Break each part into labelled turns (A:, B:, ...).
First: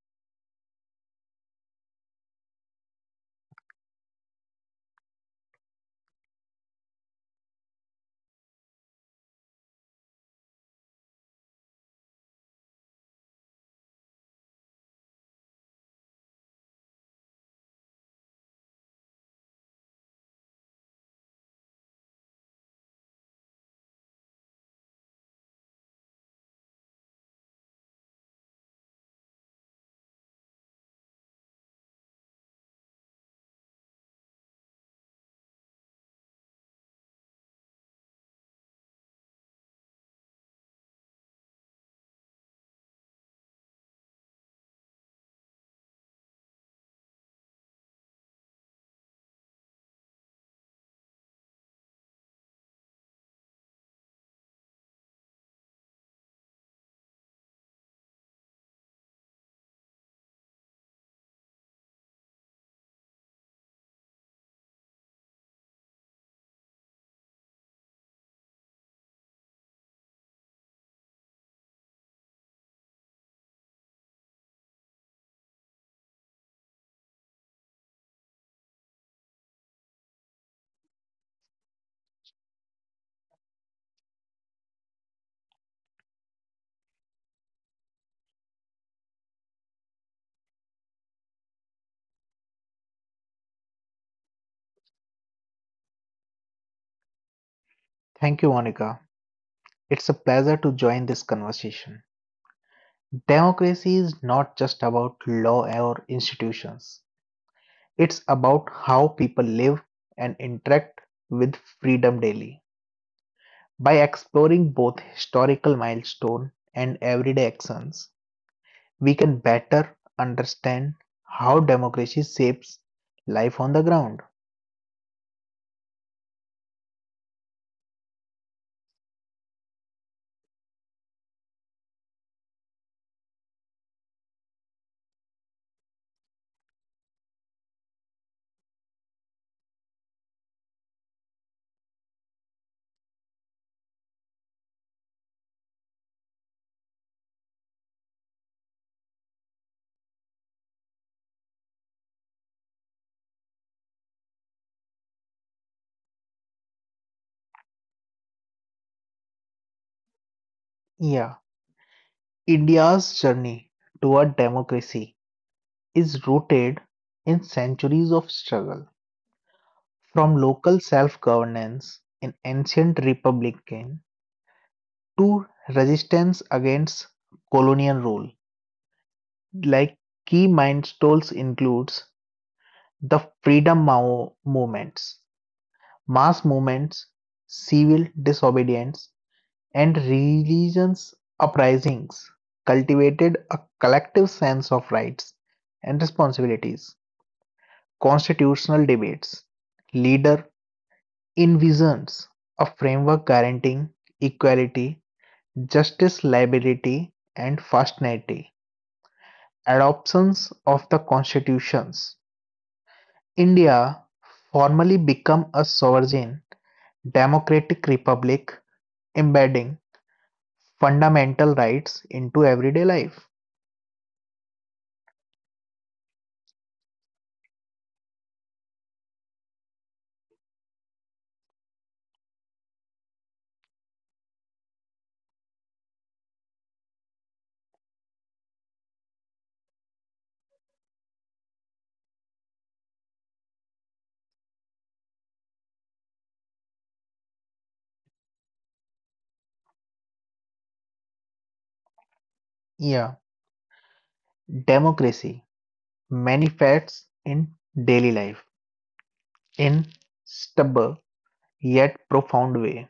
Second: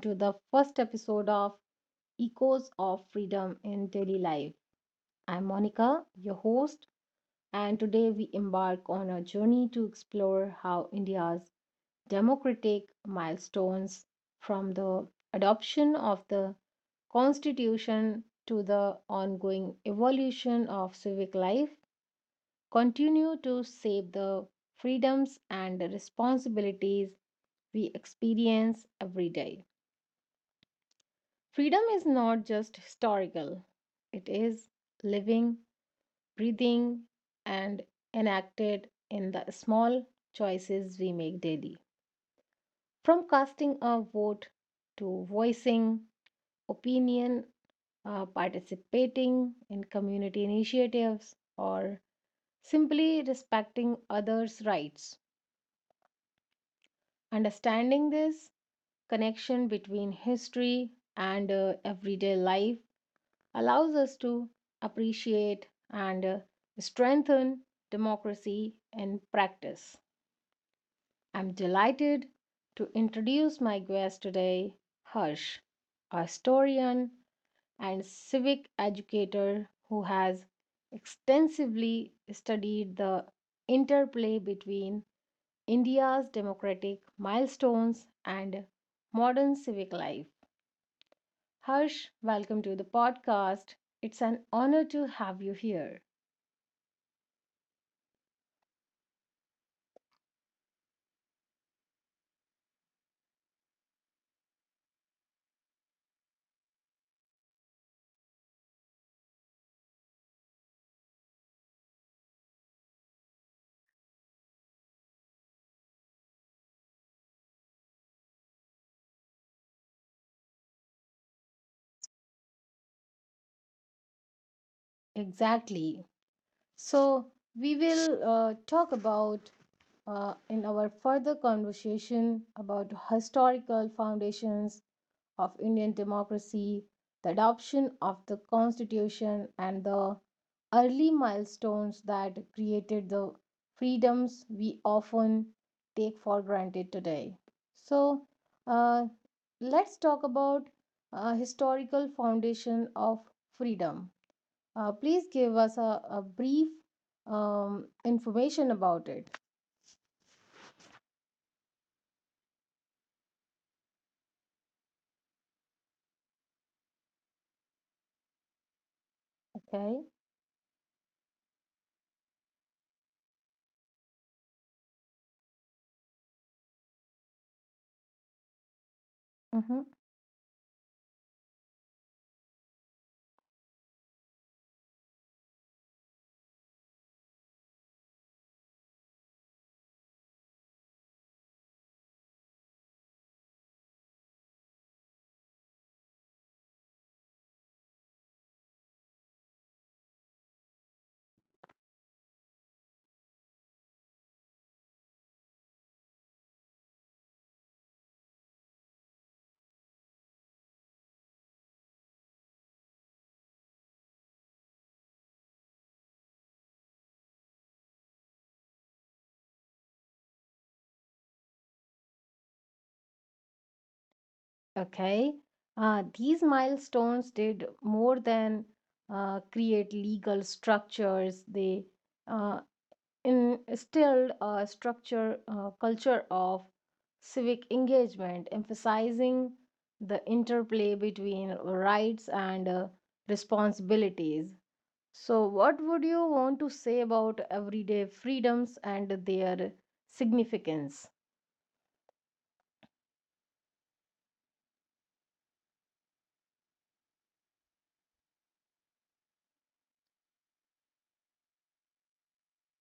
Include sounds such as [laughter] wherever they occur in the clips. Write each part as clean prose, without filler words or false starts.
A: to the first episode of Echoes of Freedom in Daily Life. I'm Monica, your host, and today we embark on a journey to explore how India's democratic milestones from the adoption of the Constitution to the ongoing evolution of civic life continue to shape the freedoms and responsibilities we experience every day. Freedom is not just historical, it is living, breathing, and enacted in the small choices we make daily. From casting a vote to voicing opinion, participating in community initiatives, or simply respecting others' rights. Understanding this connection between history and everyday life allows us to appreciate and strengthen democracy in practice. I'm delighted to introduce my guest today, Harsh, a historian and civic educator who has extensively studied the interplay between India's democratic milestones and modern civic life. Harsh, welcome to the podcast. It's an honor to have you here.
B: Thank you, Monica. It's a pleasure to join this conversation. Democracy is not just about law or institutions, it's about how people live and interact with freedom daily. By exploring both historical milestones and everyday actions, we can better understand how democracy shapes life on the ground.
A: Exactly. So, we will talk about in our further conversation about historical foundations of Indian democracy, the adoption of the constitution and the early milestones that created the freedoms we often take for granted today. So, uh, let's talk about historical foundation of freedom. Please give us a brief information about it.
B: Yeah, India's journey toward democracy is rooted in centuries of struggle.
A: Okay.
B: From local self-governance in ancient republican to resistance against colonial rule,
A: Mm-hmm.
B: like key milestones includes the movements, mass movements, civil disobedience, and religious uprisings cultivated a collective sense of rights and responsibilities, constitutional debates, leader envisions a framework guaranteeing equality, justice, liability, and fraternity. Adoptions of the constitutions. India formally became a sovereign democratic republic, embedding fundamental rights into everyday life.
A: Okay. These milestones did more than create legal structures. They uh, instilled a structure culture of civic engagement emphasizing the interplay between rights and responsibilities. So what would you want to say about everyday freedoms and their significance?
B: Yeah, democracy manifests in daily life in stubborn yet profound way.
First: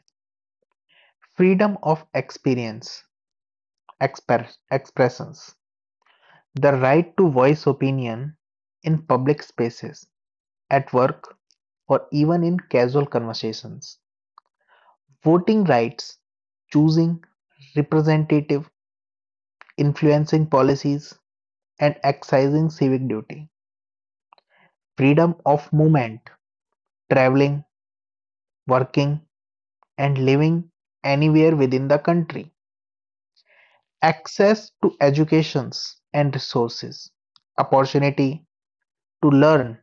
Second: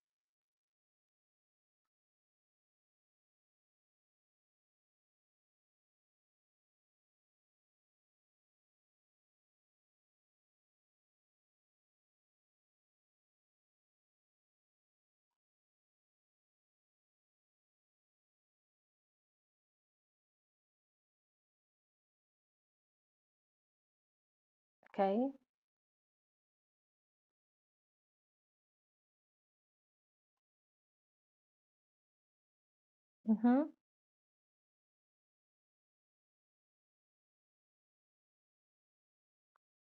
B: Freedom of experience, expressions. The right to voice opinion in public spaces, at work, or even in casual conversations. Voting rights, choosing representative, influencing policies, and exercising civic duty.
A: Okay.
B: Freedom of movement, traveling, working, and living anywhere within the country.
A: Mm-hmm.
B: Access to educations and resources. Opportunity to learn,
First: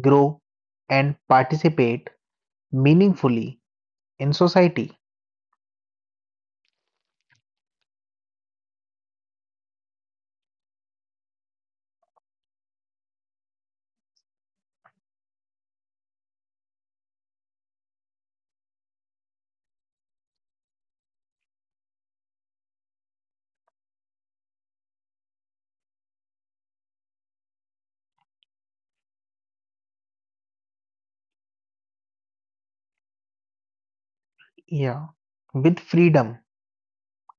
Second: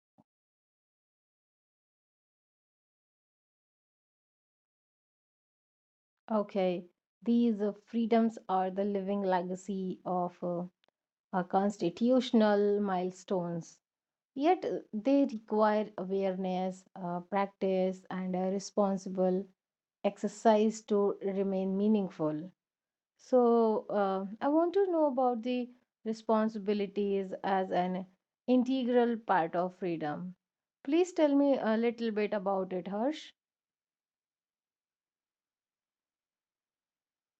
B: grow, and participate meaningfully in society.
A: Okay, these freedoms are the living legacy of our constitutional milestones. Yet they require awareness, practice, and a responsible exercise to remain meaningful. So, I want to know about the responsibilities as an integral part of freedom. Please tell me a little bit about it, Harsh.
B: Yeah, with freedom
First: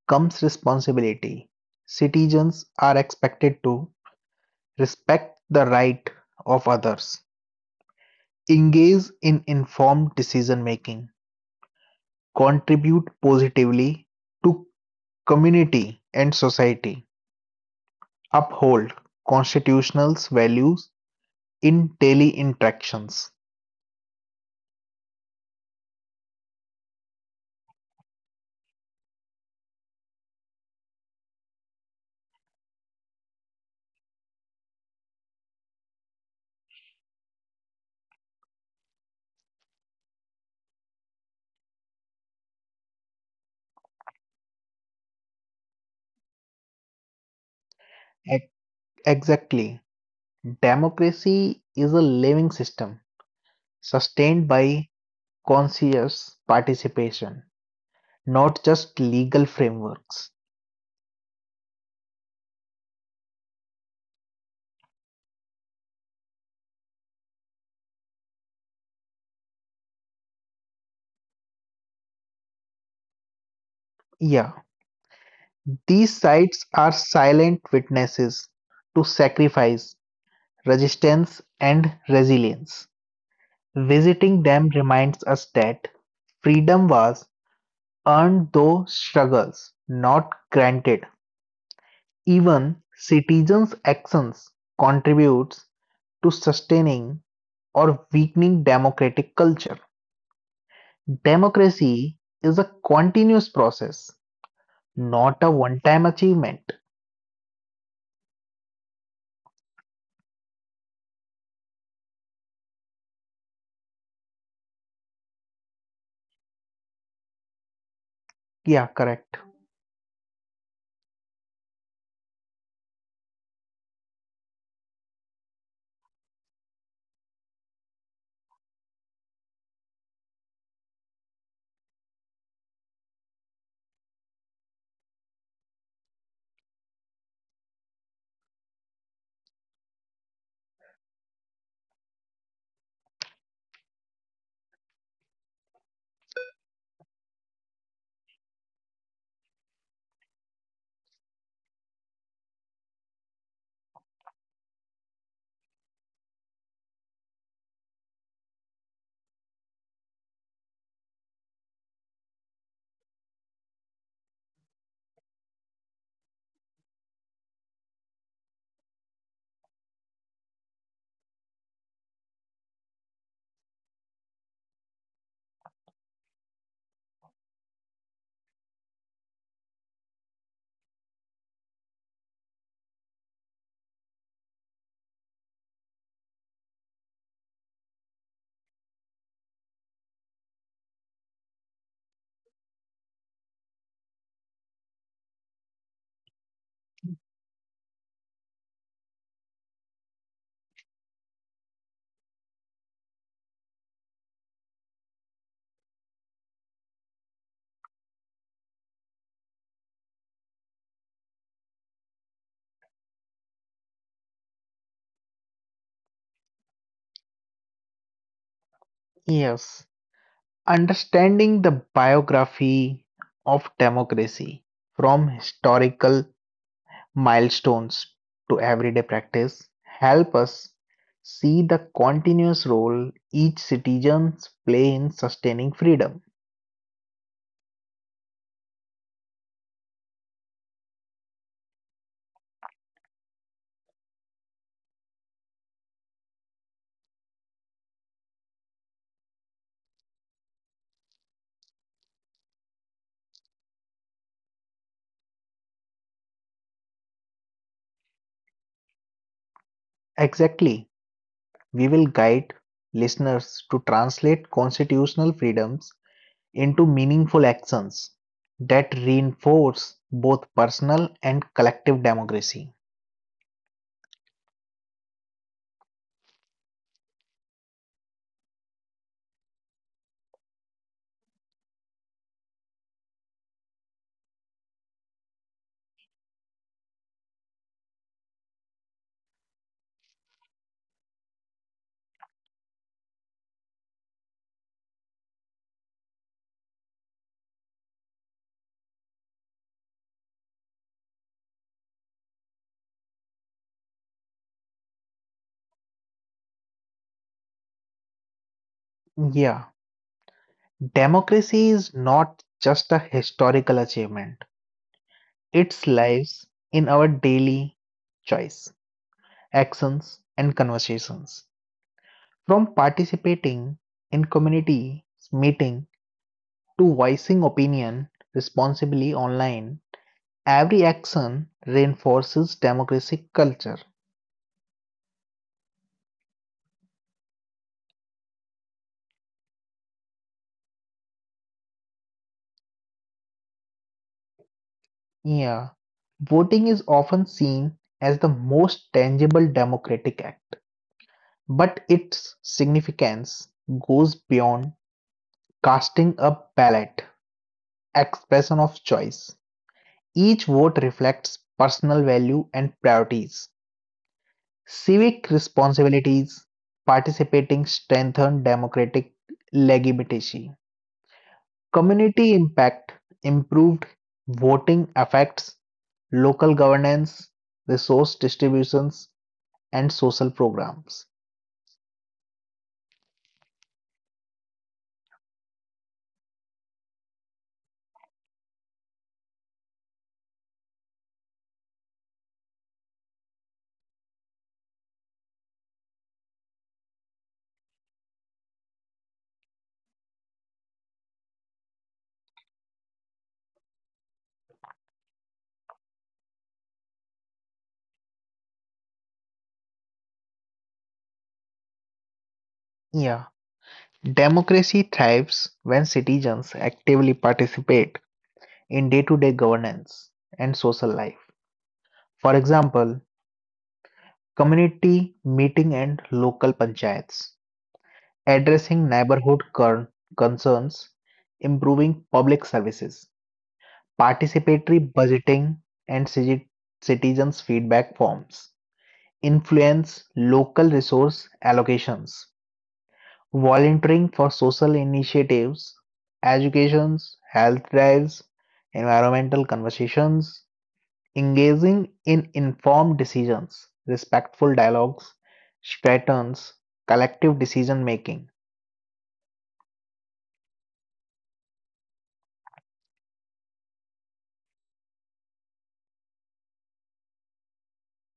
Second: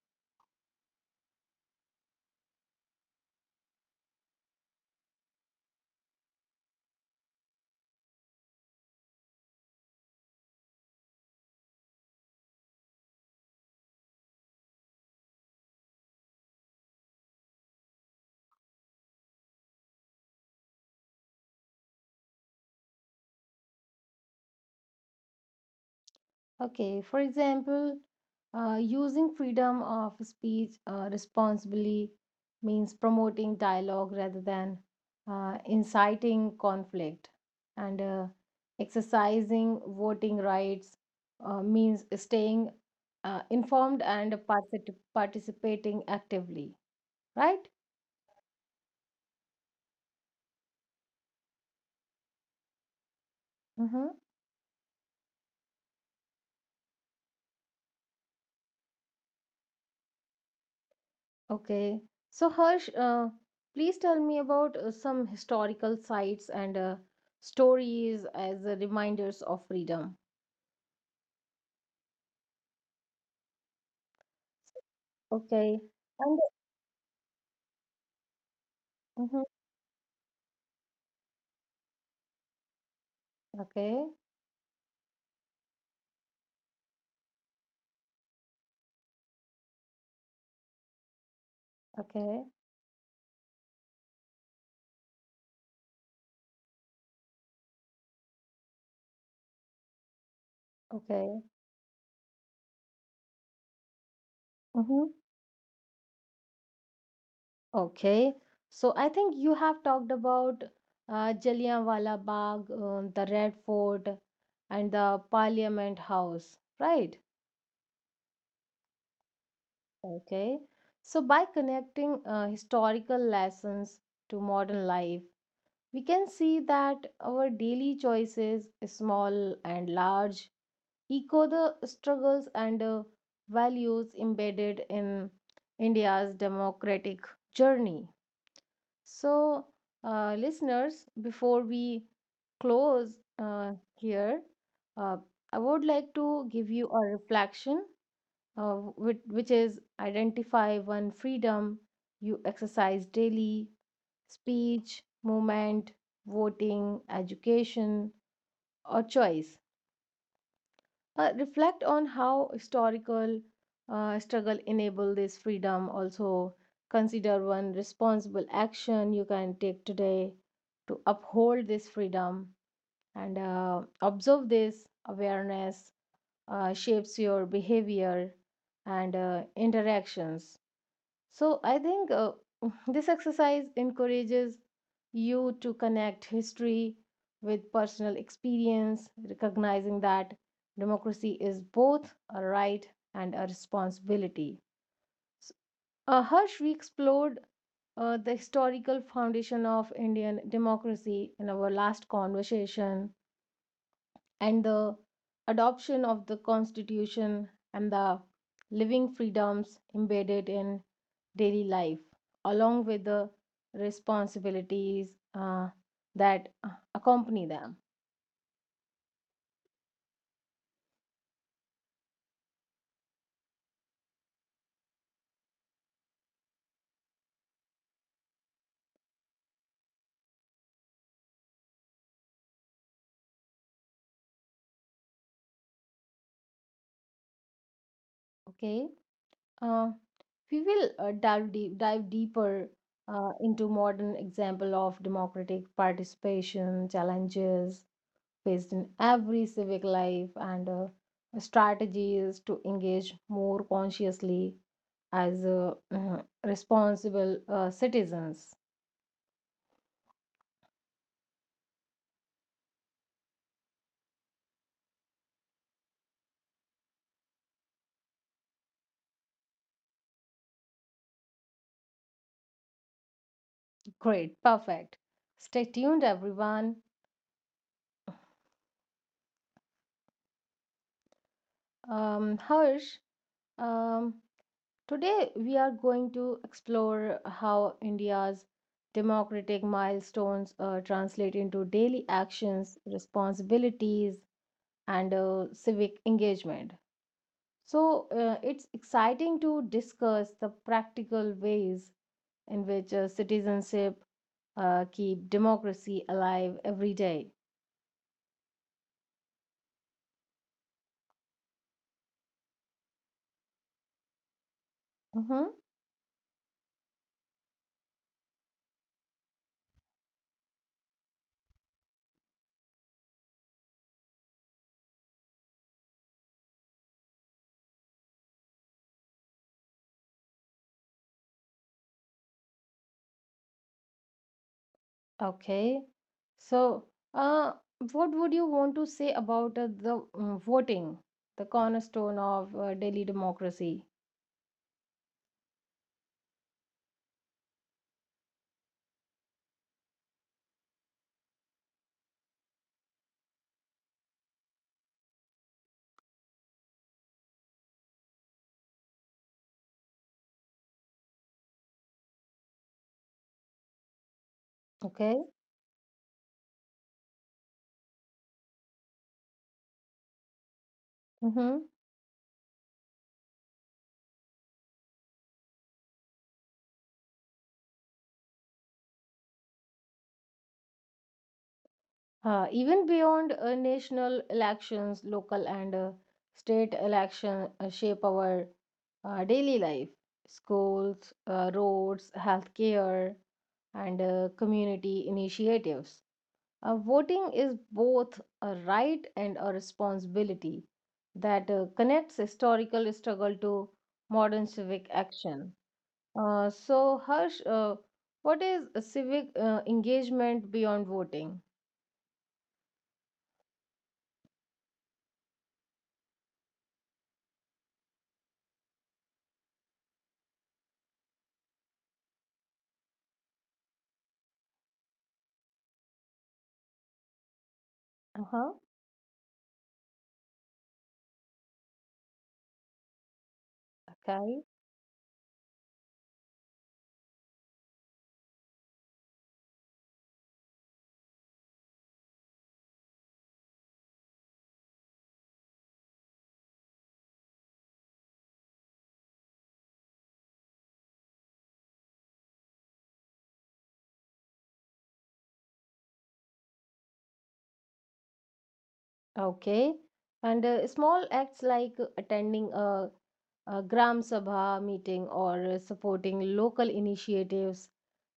B: comes responsibility. Citizens are expected to respect the right of others, engage in informed decision making, contribute positively to community and society, uphold constitutional values in daily interactions.
A: Okay, for example, using freedom of speech responsibly means promoting dialogue rather than inciting conflict. And exercising voting rights means staying informed and participating actively, right?
B: Ex- Exactly. Democracy is a living system
A: Mm-hmm.
B: sustained by conscious participation, not just legal frameworks.
A: Okay. So, Harsh, please tell me about some historical sites and stories as reminders of freedom.
B: Yeah,
A: Okay.
B: these
A: And
B: sites are silent witnesses to
A: mhm.
B: sacrifice, resistance, and resilience.
A: Okay,
B: Visiting them reminds us that freedom was earned through struggles, not granted.
A: okay,
B: Even citizens' actions contributes to sustaining or weakening democratic culture.
A: okay.
B: Democracy is a continuous process,
A: Hmm.
B: not a one time achievement.
A: Okay. So, I think you have talked about Jallianwala Bagh, the Red Fort, and the Parliament House, right?
B: Yeah, correct.
A: Okay. So, by connecting historical lessons to modern life, we can see that our daily choices, small and large, echo the struggles and values embedded in India's democratic journey. So, listeners, before we close here, uh, I would like to give you a reflection, uh, which is identify one freedom you exercise daily: speech, movement, voting, education, or choice. Reflect on how historical struggle enable this freedom. Also, consider one responsible action you can take today to uphold this freedom and observe this awareness shapes your behavior and interactions. So I think [sighs] [laughs] this exercise encourages you to connect history with personal experience, recognizing that democracy is both a right and a responsibility. S- Harsh, we explored the historical foundation of Indian democracy in our last conversation, and the adoption of the Constitution and the living freedoms embedded in daily life, along with the responsibilities that accompany them.
B: Yes. Understanding the biography of democracy from historical milestones to everyday practice help us see the continuous role each citizen play in sustaining freedom.
A: Okay, uh, we will dive deeper into modern example of democratic participation challenges faced in every civic life and strategies to engage more consciously as responsible citizens.
B: Exactly. We will guide listeners to translate constitutional freedoms into meaningful actions that reinforce both personal and collective democracy.
A: Great, perfect. Stay tuned, everyone. Harsh, um, today we are going to explore how India's democratic milestones translate into daily actions, responsibilities, and civic engagement. So it's exciting to discuss the practical ways in which citizenship keep democracy alive every day.
B: Yeah, democracy is not just a historical achievement,
A: Mm-hmm.
B: it lives in our daily choice, actions, and conversations. From participating in community meeting to voicing opinion responsibly online, every action reinforces democratic culture.
A: Okay. So, uh, what would you want to say about voting, the cornerstone of Delhi democracy?
B: Yeah, voting is often seen as the most tangible democratic act, but its significance goes beyond casting a ballot, expression of choice. Each vote reflects personal value and priorities.
A: Okay.
B: Civic responsibilities participating strengthened democratic legitimacy.
A: Mm-hmm.
B: Community impact improved voting affects local governance, resource distributions, and social programs.
A: Even beyond national elections, local and state election shape our daily life. Schools, roads, healthcare, and community initiatives. Voting is both a right and a responsibility that connects historical struggle to modern civic action. So, Harsh, what is a civic engagement beyond voting?
B: Yeah, democracy thrives when citizens actively participate in day to day governance and social life. For example, community meeting and local panchayats,
A: Uh-huh.
B: addressing neighborhood concerns, improving public services, participatory budgeting, and citizens' feedback forms, influence local resource allocations. Volunteering for social initiatives, educations, health drives, environmental conversations, engaging in informed decisions, respectful dialogues, strategies, collective decision making.
A: Okay. And small acts like attending a Gram Sabha meeting or supporting local initiatives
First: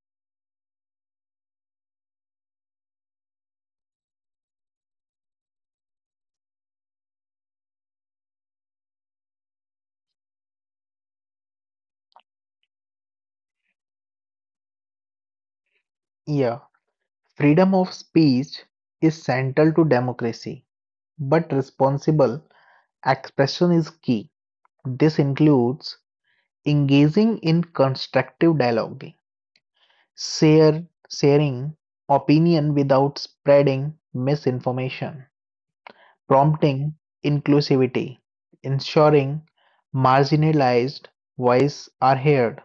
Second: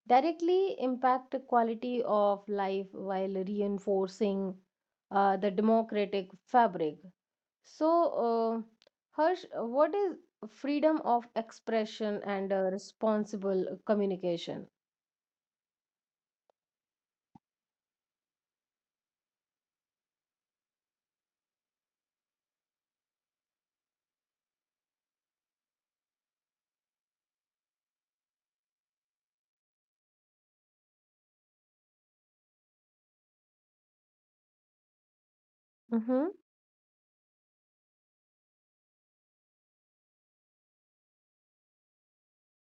A: directly impact the quality of life while reinforcing the democratic fabric. So, uh, Harsh, what is freedom of expression and responsible communication?
B: Yeah, freedom of speech is central to democracy, but responsible expression is key. This includes engaging in constructive dialogue, Share sharing opinion without spreading misinformation,
A: Mm-hmm.
B: prompting inclusivity, ensuring marginalized voices are heard,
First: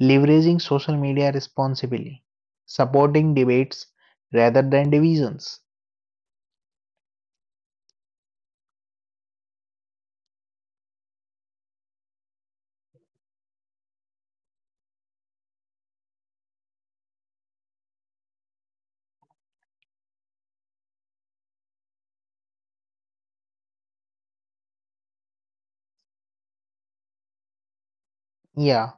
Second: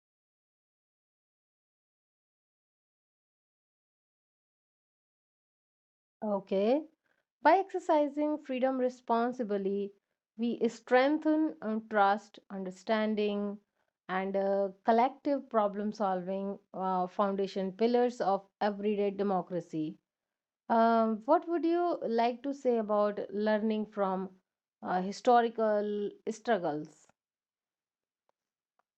B: leveraging social media responsibly, supporting debates rather than divisions.
A: Okay. By exercising freedom responsibly, we strengthen trust, understanding, and collective problem solving, foundation pillars of everyday democracy. What would you like to say about learning from historical struggles?
B: Yeah,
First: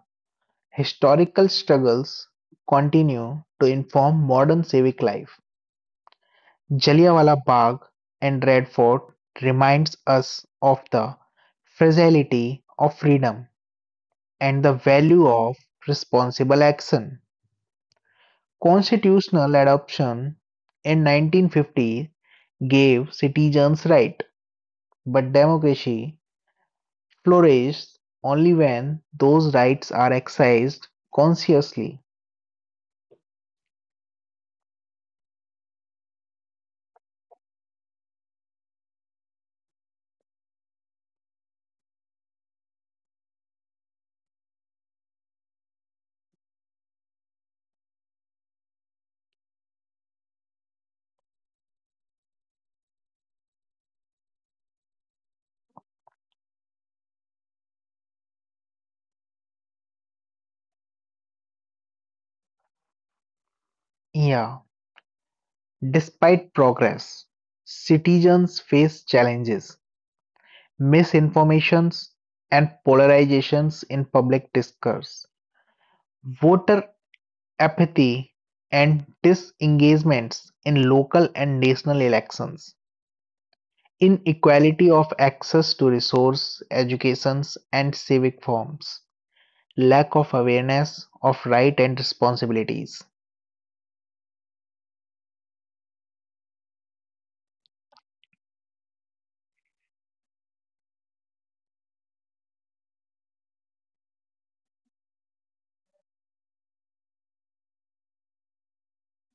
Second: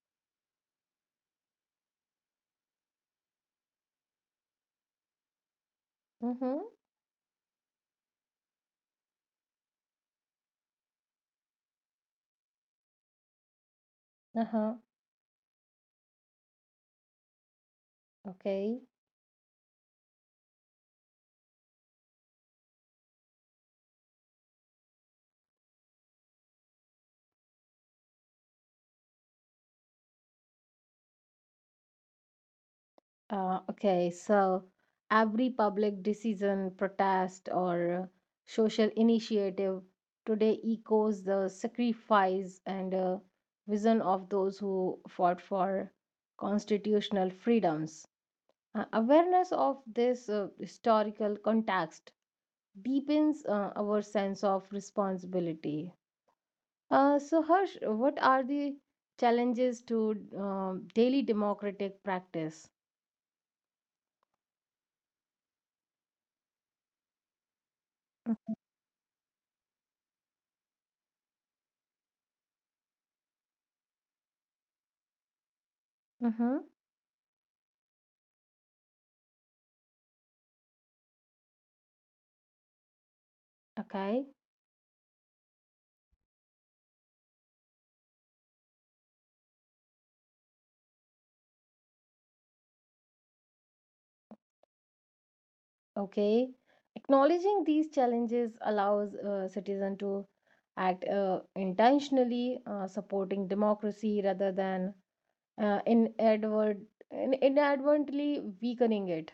B: historical struggles continue to inform modern civic life.
A: Mm-hmm.
B: Jallianwala Bagh and Red Fort reminds us of the fragility of freedom and the
A: Uh-huh.
B: value of responsible action.
A: Okay.
B: Constitutional adoption in 1950 gave citizens rights, but democracy flourishes only when those rights are exercised consciously.
A: Okay, so every public decision, protest, or social initiative today echoes the sacrifice and vision of those who fought for constitutional freedoms. Awareness of this historical context deepens our sense of responsibility. So, Harsh, what are the challenges to daily democratic practice?
B: Yeah, despite progress, citizens face challenges misinformations and polarizations in public discourse,
A: Mm-hmm.
B: voter apathy and disengagements in local and national elections,
A: Okay.
B: inequality of access to resource, educations and civic forms, lack of awareness of rights and responsibilities.
A: Okay. Acknowledging these challenges allows citizen to act intentionally, supporting democracy rather than uh, inadvert- inadvertently weakening it.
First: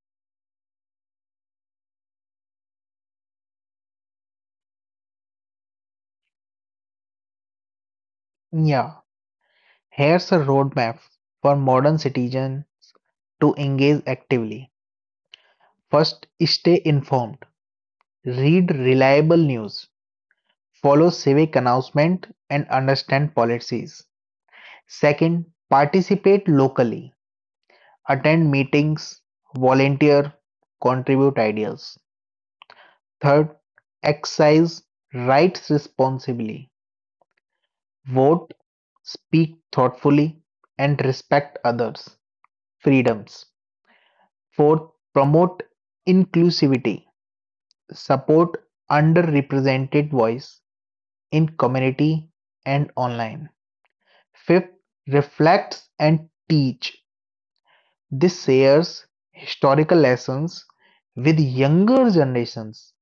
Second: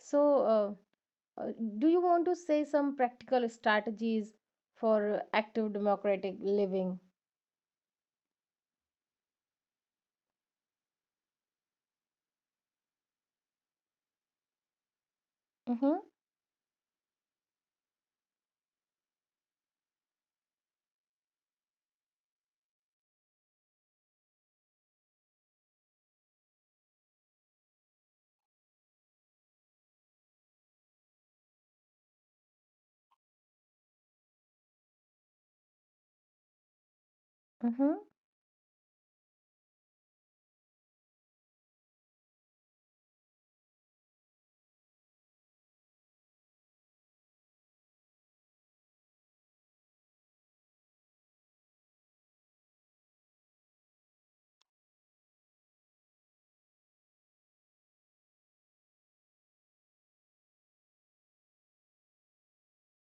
A: So, uh, uh, do you want to say some practical strategies for active democratic living?
B: Yeah, here's a roadmap for modern citizens to engage actively.
A: Mm-hmm,
B: First, stay informed. Read reliable news, follow civic announcement and understand policies. Second, participate locally, attend meetings, volunteer, contribute ideas. Third, exercise rights responsibly,
A: mm-hmm,
B: vote, speak thoughtfully, and respect others' freedoms. Fourth, promote inclusivity, support underrepresented voice in community and online. Fifth, reflects and teach. This shares historical lessons with younger generations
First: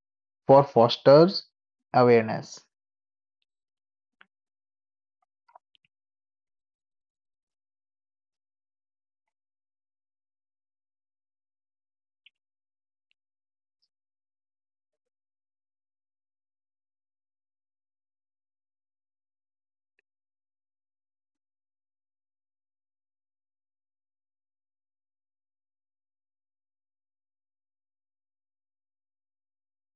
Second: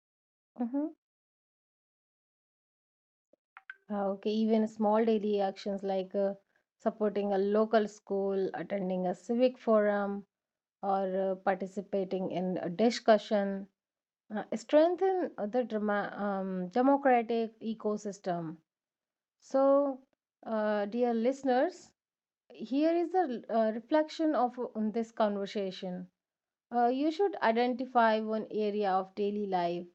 B: for
A: mm-hmm.
B: fosters awareness.
A: Okay, even small daily actions like supporting a local school, attending a civic forum, or participating in a discussion strengthen democratic ecosystem. So, dear listeners, here is the reflection of on this conversation. You should identify one area of daily life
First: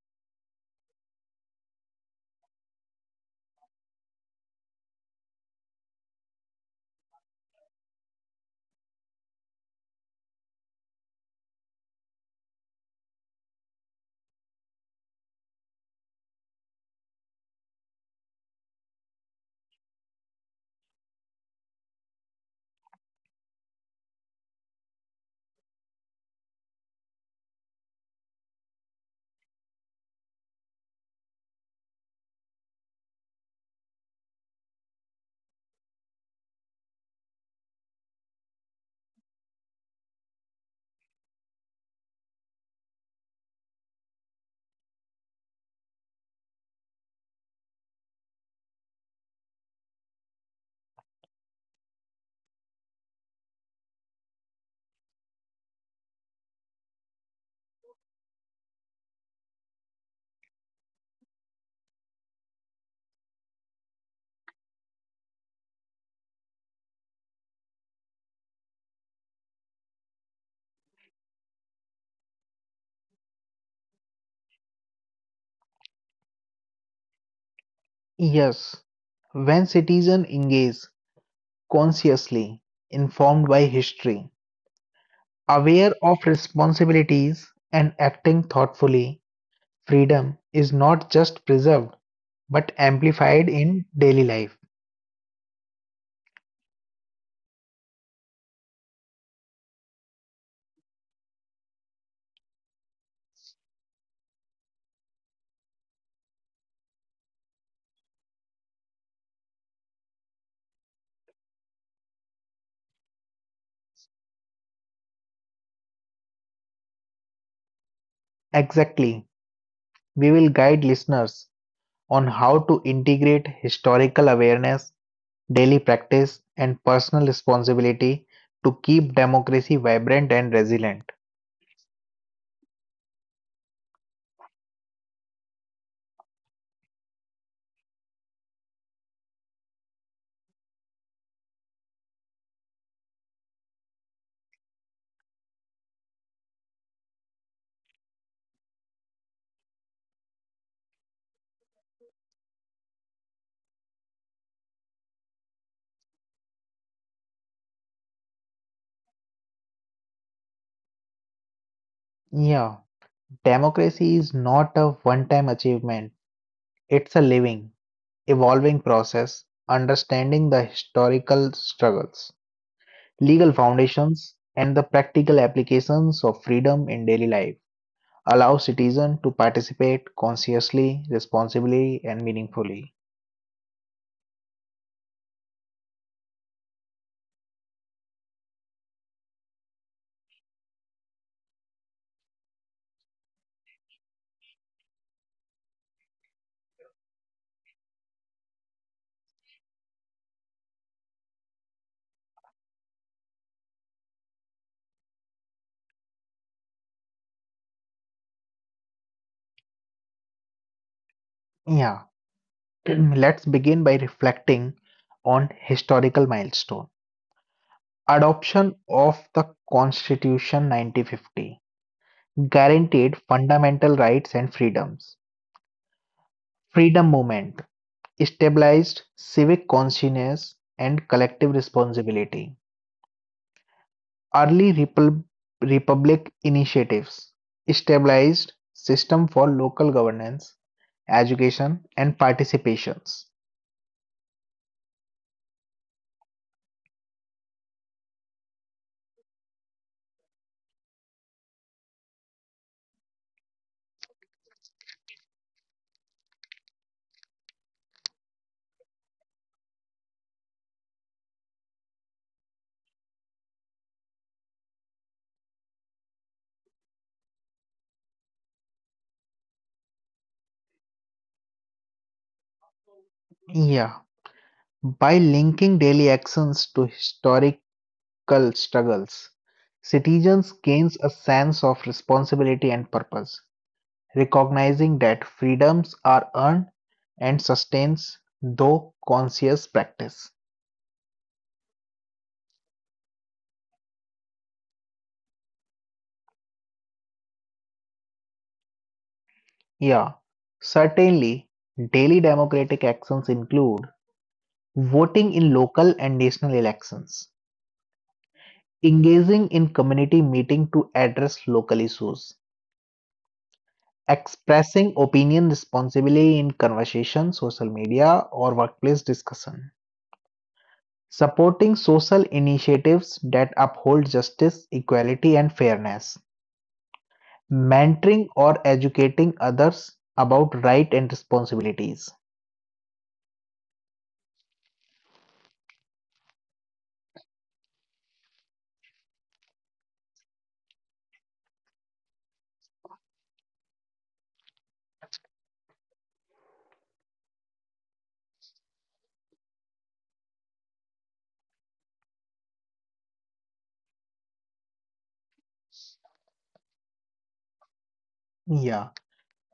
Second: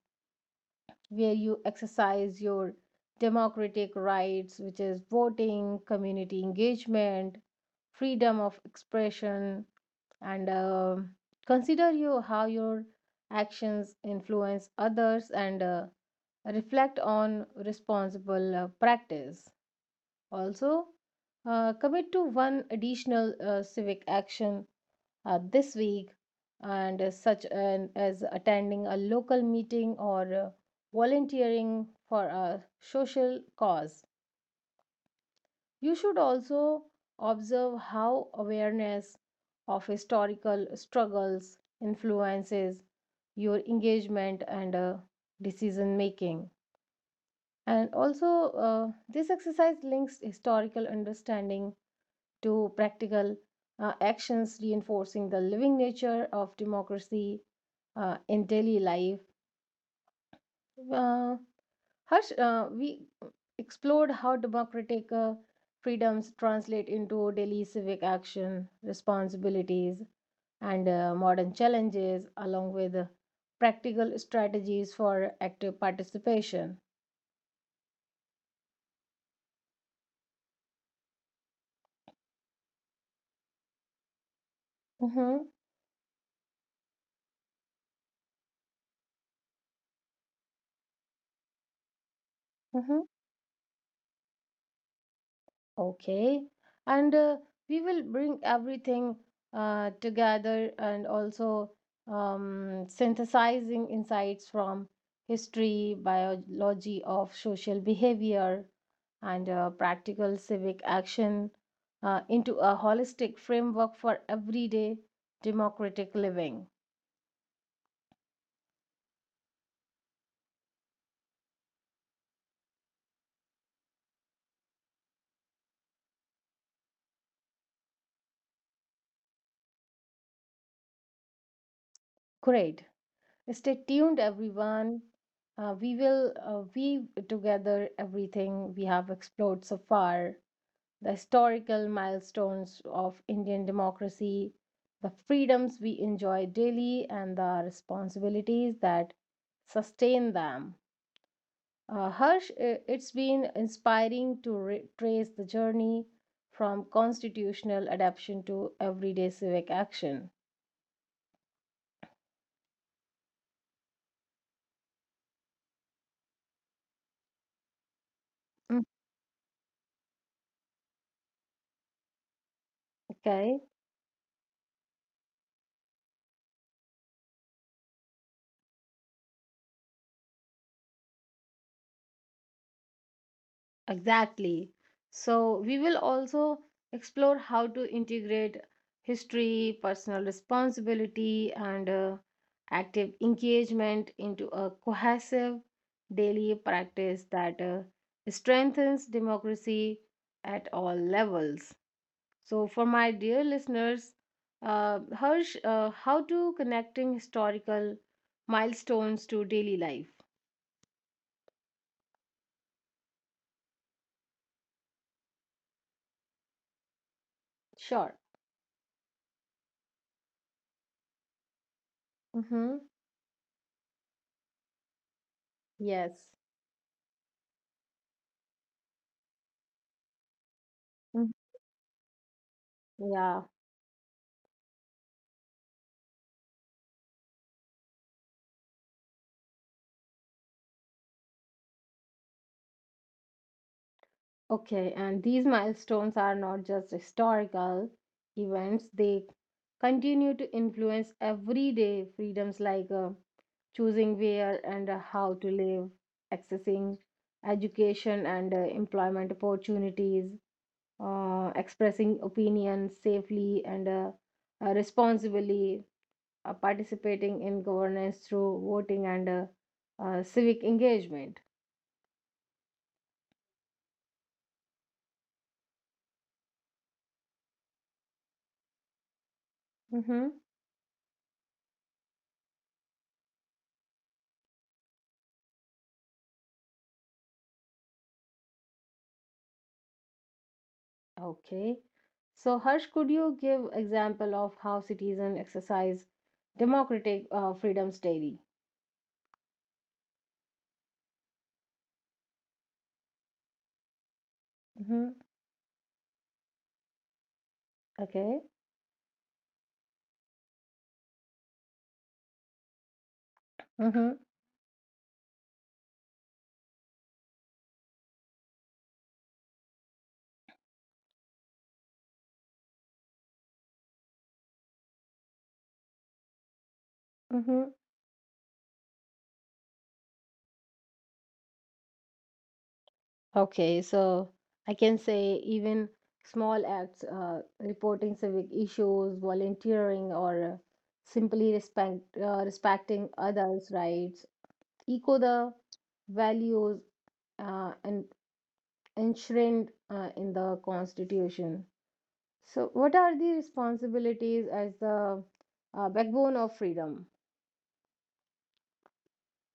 A: where you exercise your democratic rights, which is voting, community engagement, freedom of expression, and consider you how your actions influence others and reflect on responsible practice. Also, commit to one additional civic action this week, and as such an, as attending a local meeting or volunteering for a social cause. You should also observe how awareness of historical struggles influences your engagement and decision making. And also, this exercise links historical understanding to practical actions reinforcing the living nature of democracy in daily life. Uh, Harsh, we explored how democratic freedoms translate into daily civic action, responsibilities, and modern challenges, along with practical strategies for active participation.
B: Yes, when citizens engage consciously, informed by history,
A: Mm-hmm,
B: aware of responsibilities, and acting thoughtfully, freedom is not just preserved but
A: mm-hmm.
B: amplified in daily life.
A: Okay, and we will bring everything together and also synthesizing insights from history, biology of social behavior, and practical civic action into a holistic framework for everyday democratic living.
B: Exactly. We will guide listeners on how to integrate historical awareness, daily practice, and personal responsibility to keep democracy vibrant and resilient.
A: Great. Stay tuned, everyone. We will weave together everything we have explored so far: the historical milestones of Indian democracy, the freedoms we enjoy daily, and the responsibilities that sustain them. Harsh, it's been inspiring to trace the journey from constitutional adoption to everyday civic action.
B: Yeah, democracy is not a one time achievement, it's a living, evolving
A: Mm.
B: process, understanding the historical struggles, legal
A: Okay.
B: foundations, and the practical applications of freedom in daily life. Allow citizens to participate consciously, responsibly, and meaningfully.
A: Exactly. So, we will also explore how to integrate history, personal responsibility, and active engagement into a cohesive daily practice that strengthens democracy at all levels. So, for my dear listeners, Harsh, how to connecting historical milestones to daily life?
B: Yeah, [clears throat] let's begin by reflecting on historical milestone.
A: Sure.
B: Adoption of the Constitution 1950
A: Mm-hmm.
B: guaranteed fundamental rights and freedoms.
A: Yes.
B: Freedom movement established civic consciousness and
A: Mhm.
B: collective responsibility.
A: Yeah.
B: Early repub- republic initiatives established system for local governance, education and participations.
A: Okay, and these milestones are not just historical events, they continue to influence everyday freedoms like choosing where and how to live, accessing education and employment opportunities, expressing opinion safely and responsibly, participating in governance through voting and civic engagement.
B: Yeah, by linking daily actions to historic local struggles,
A: Mhm.
B: citizens gains a sense of responsibility and purpose, recognizing that freedoms are earned and sustains though conscious practice.
A: Okay. So, Harsh, could you give example of how citizens exercise democratic freedoms daily?
B: Yeah, certainly, daily democratic actions include
A: Mm-hmm.
B: voting in local and national elections,
A: Okay.
B: engaging in community meeting to address local issues,
A: Mm-hmm.
B: expressing opinion responsibly in conversation, social media, or workplace discussion, supporting social initiatives that uphold justice, equality, and fairness,
A: Mm-hmm.
B: mentoring or educating others about rights and responsibilities.
A: Okay, so I can say even small acts, reporting civic issues, volunteering, or respecting others' rights, echo the values and enshrined in the Constitution. So, what are the responsibilities as the backbone of freedom?
B: Yeah,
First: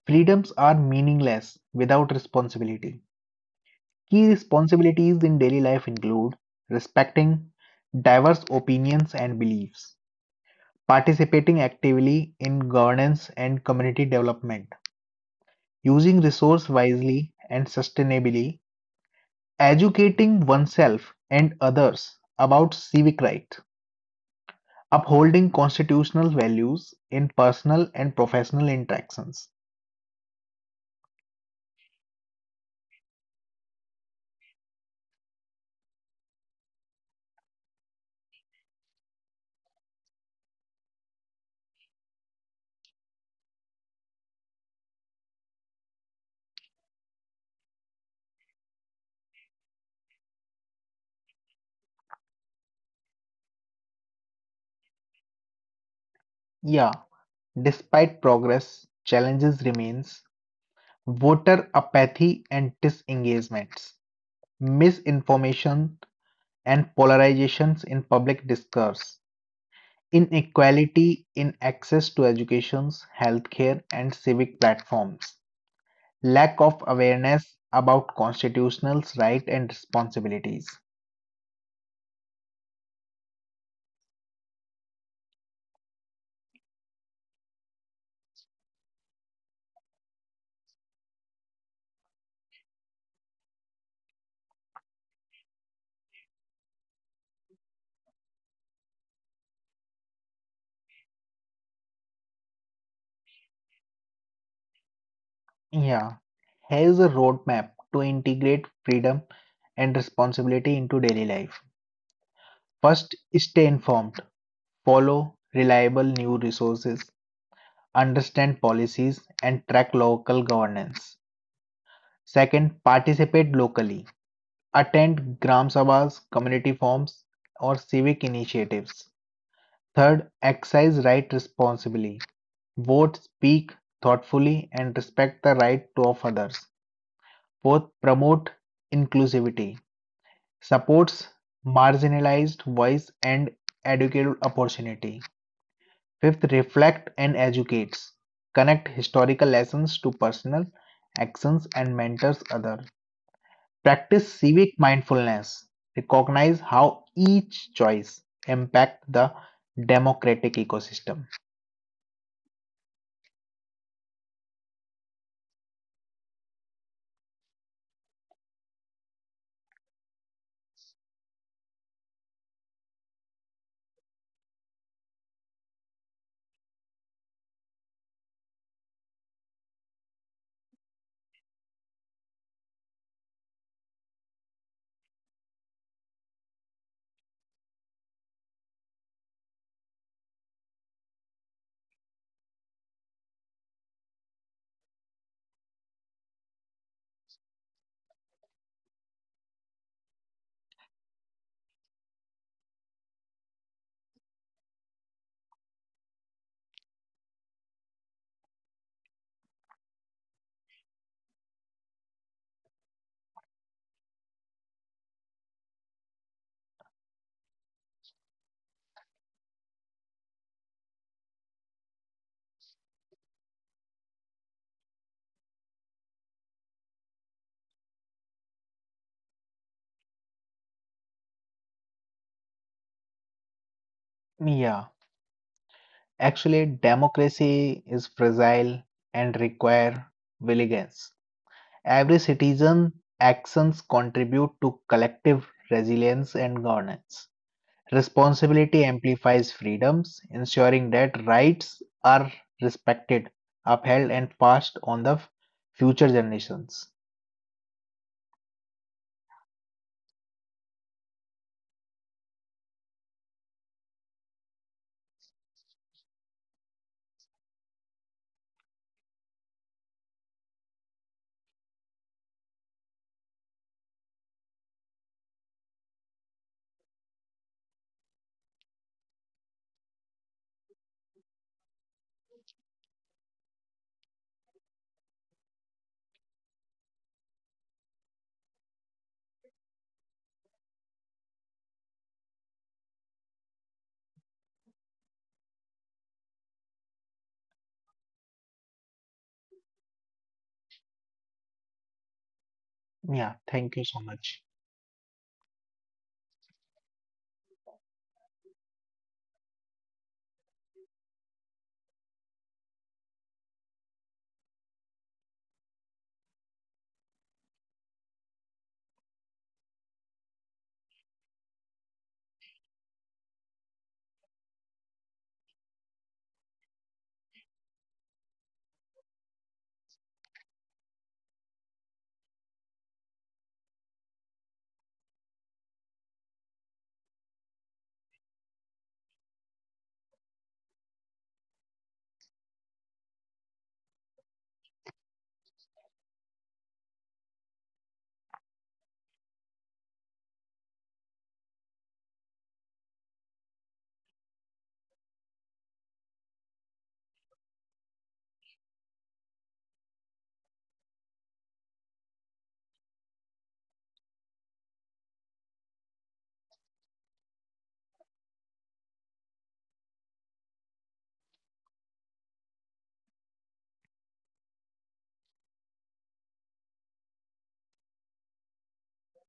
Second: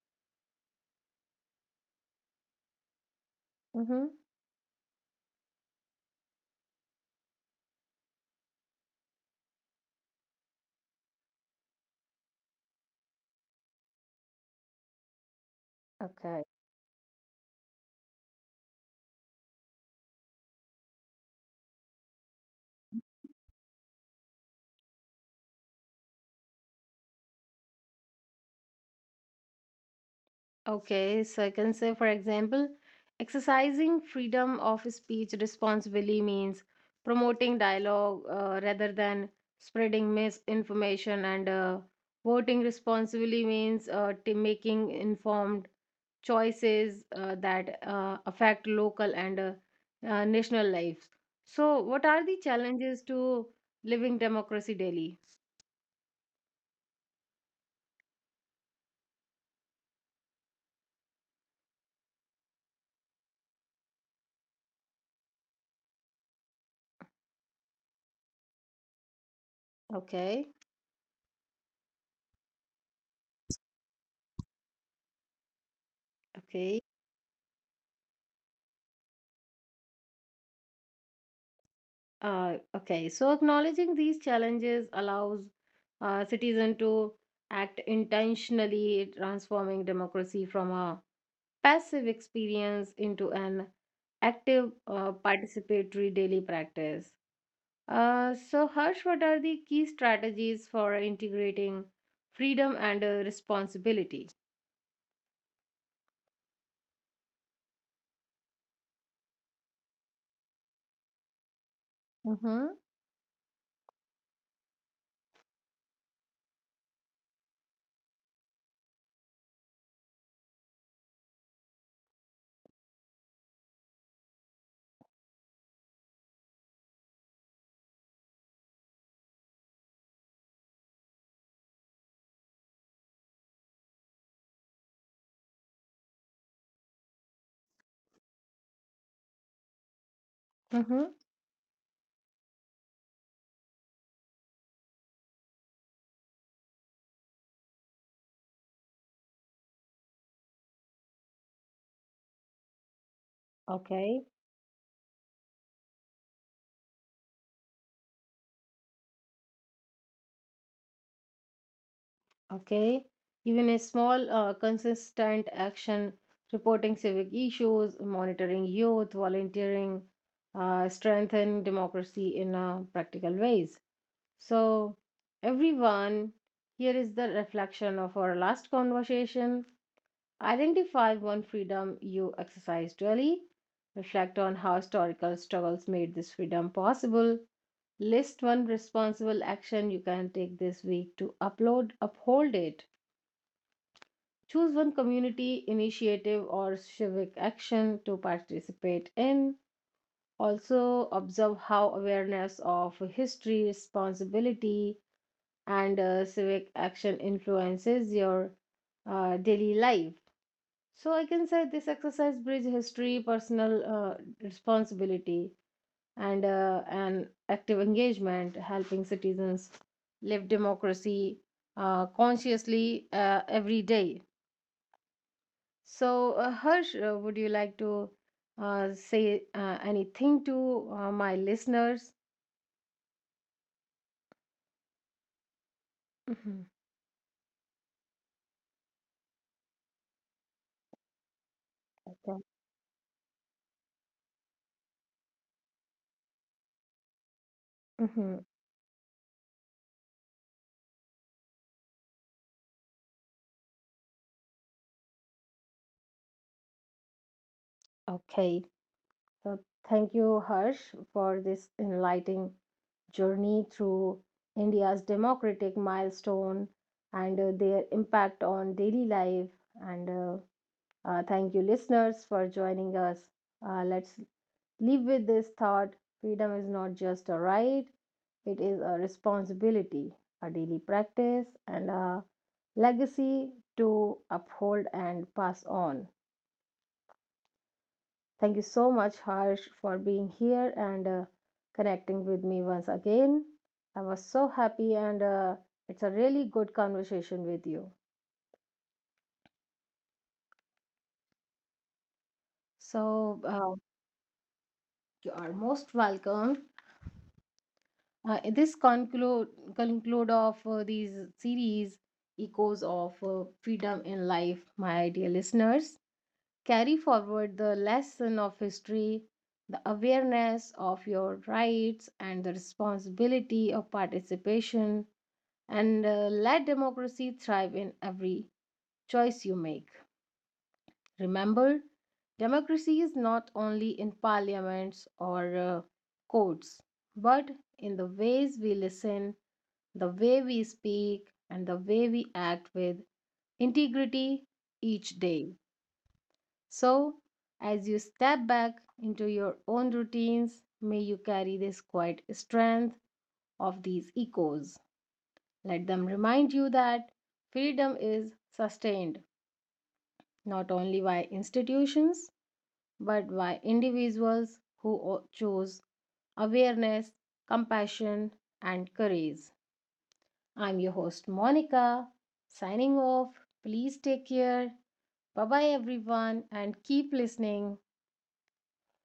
B: freedoms are meaningless without responsibility.
A: Mm-hmm.
B: Key responsibilities in daily life include respecting diverse opinions and beliefs, participating actively in governance and community development, using
A: Okay.
B: resource wisely and sustainably educating oneself and others about civic rights, upholding constitutional values in personal and professional interactions.
A: Okay, so I can say, for example, exercising freedom of speech responsibly means promoting dialogue rather than spreading misinformation, and voting responsibly means making informed choices that affect local and national lives. So, what are the challenges to living democracy daily?
B: Yeah, despite progress, challenges remains voter apathy and disengagements, misinformation and polarizations in public discourse,
A: Okay,
B: inequality in access to education, healthcare and civic platforms, lack
A: okay.
B: of awareness about constitutional rights and responsibilities.
A: Okay, so acknowledging these challenges allows citizens to act intentionally, transforming democracy from a passive experience into an active participatory daily practice. So, Harsh, what are the key strategies for integrating freedom and responsibility?
B: Yeah, here's a roadmap to integrate freedom and responsibility into daily life.
A: Mm-hmm.
B: First, stay informed, follow reliable news resources, understand policies, and track local governance. Second, participate locally, attend Gram Sabhas, community forums, or civic initiatives. Third, exercise right responsibly. Vote, speak thoughtfully, and respect the right to of others. Fourth, promote inclusivity.
A: Mm-hmm.
B: Supports marginalized voice and educated opportunity. Fifth, reflect and educates. Connect historical lessons to personal actions and mentors others.
A: Okay.
B: Practice civic mindfulness. Recognize how each choice impact the democratic ecosystem.
A: Okay, even a small, consistent action, reporting civic issues, monitoring youth, volunteering, strengthen democracy in practical ways. So, everyone, here is the reflection of our last conversation. Identify one freedom you exercised daily. Reflect on how historical struggles made this freedom possible. List one responsible action you can take this week to uphold it. Choose one community initiative or civic action to participate in. Also, observe how awareness of history, responsibility, and civic action influences your daily life. So, I can say this exercise bridge history, personal responsibility, and an active engagement, helping citizens live democracy consciously every day. So, Harsh, would you like to say anything to my listeners?
B: Yeah.
A: Mm-hmm.
B: Actually, democracy is fragile and require vigilance. Every
A: Okay.
B: citizen actions contribute to collective resilience and governance.
A: Hmm.
B: Responsibility amplifies freedoms, ensuring that rights are respected, upheld, and passed on the future generations.
A: Okay. So thank you, Harsh, for this enlightening journey through India's democratic milestone and their impact on daily life. And thank you, listeners, for joining us. Let's leave with this thought: freedom is not just a right, it is a responsibility, a daily practice, and a legacy to uphold and pass on. Thank you so much, Harsh, for being here and connecting with me once again. I was so happy, and it's a really good conversation with you.
B: Yeah,
A: So,
B: thank you so much.
A: you are most welcome. This conclude Conclude of these series echoes of freedom in life, my dear listeners, carry forward the lesson of history, the awareness of your rights, and the responsibility of participation, and let democracy thrive in every choice you make. Remember, democracy is not only in parliaments or courts, but in the ways we listen, the way we speak, and the way we act with integrity each day. So, as you step back into your own routines, may you carry this quiet strength of these echoes. Let them remind you that freedom is sustained not only by institutions but by individuals who choose awareness, compassion, and courage. I'm your host, Monica, signing off. Please take care. Bye bye, everyone, and keep listening.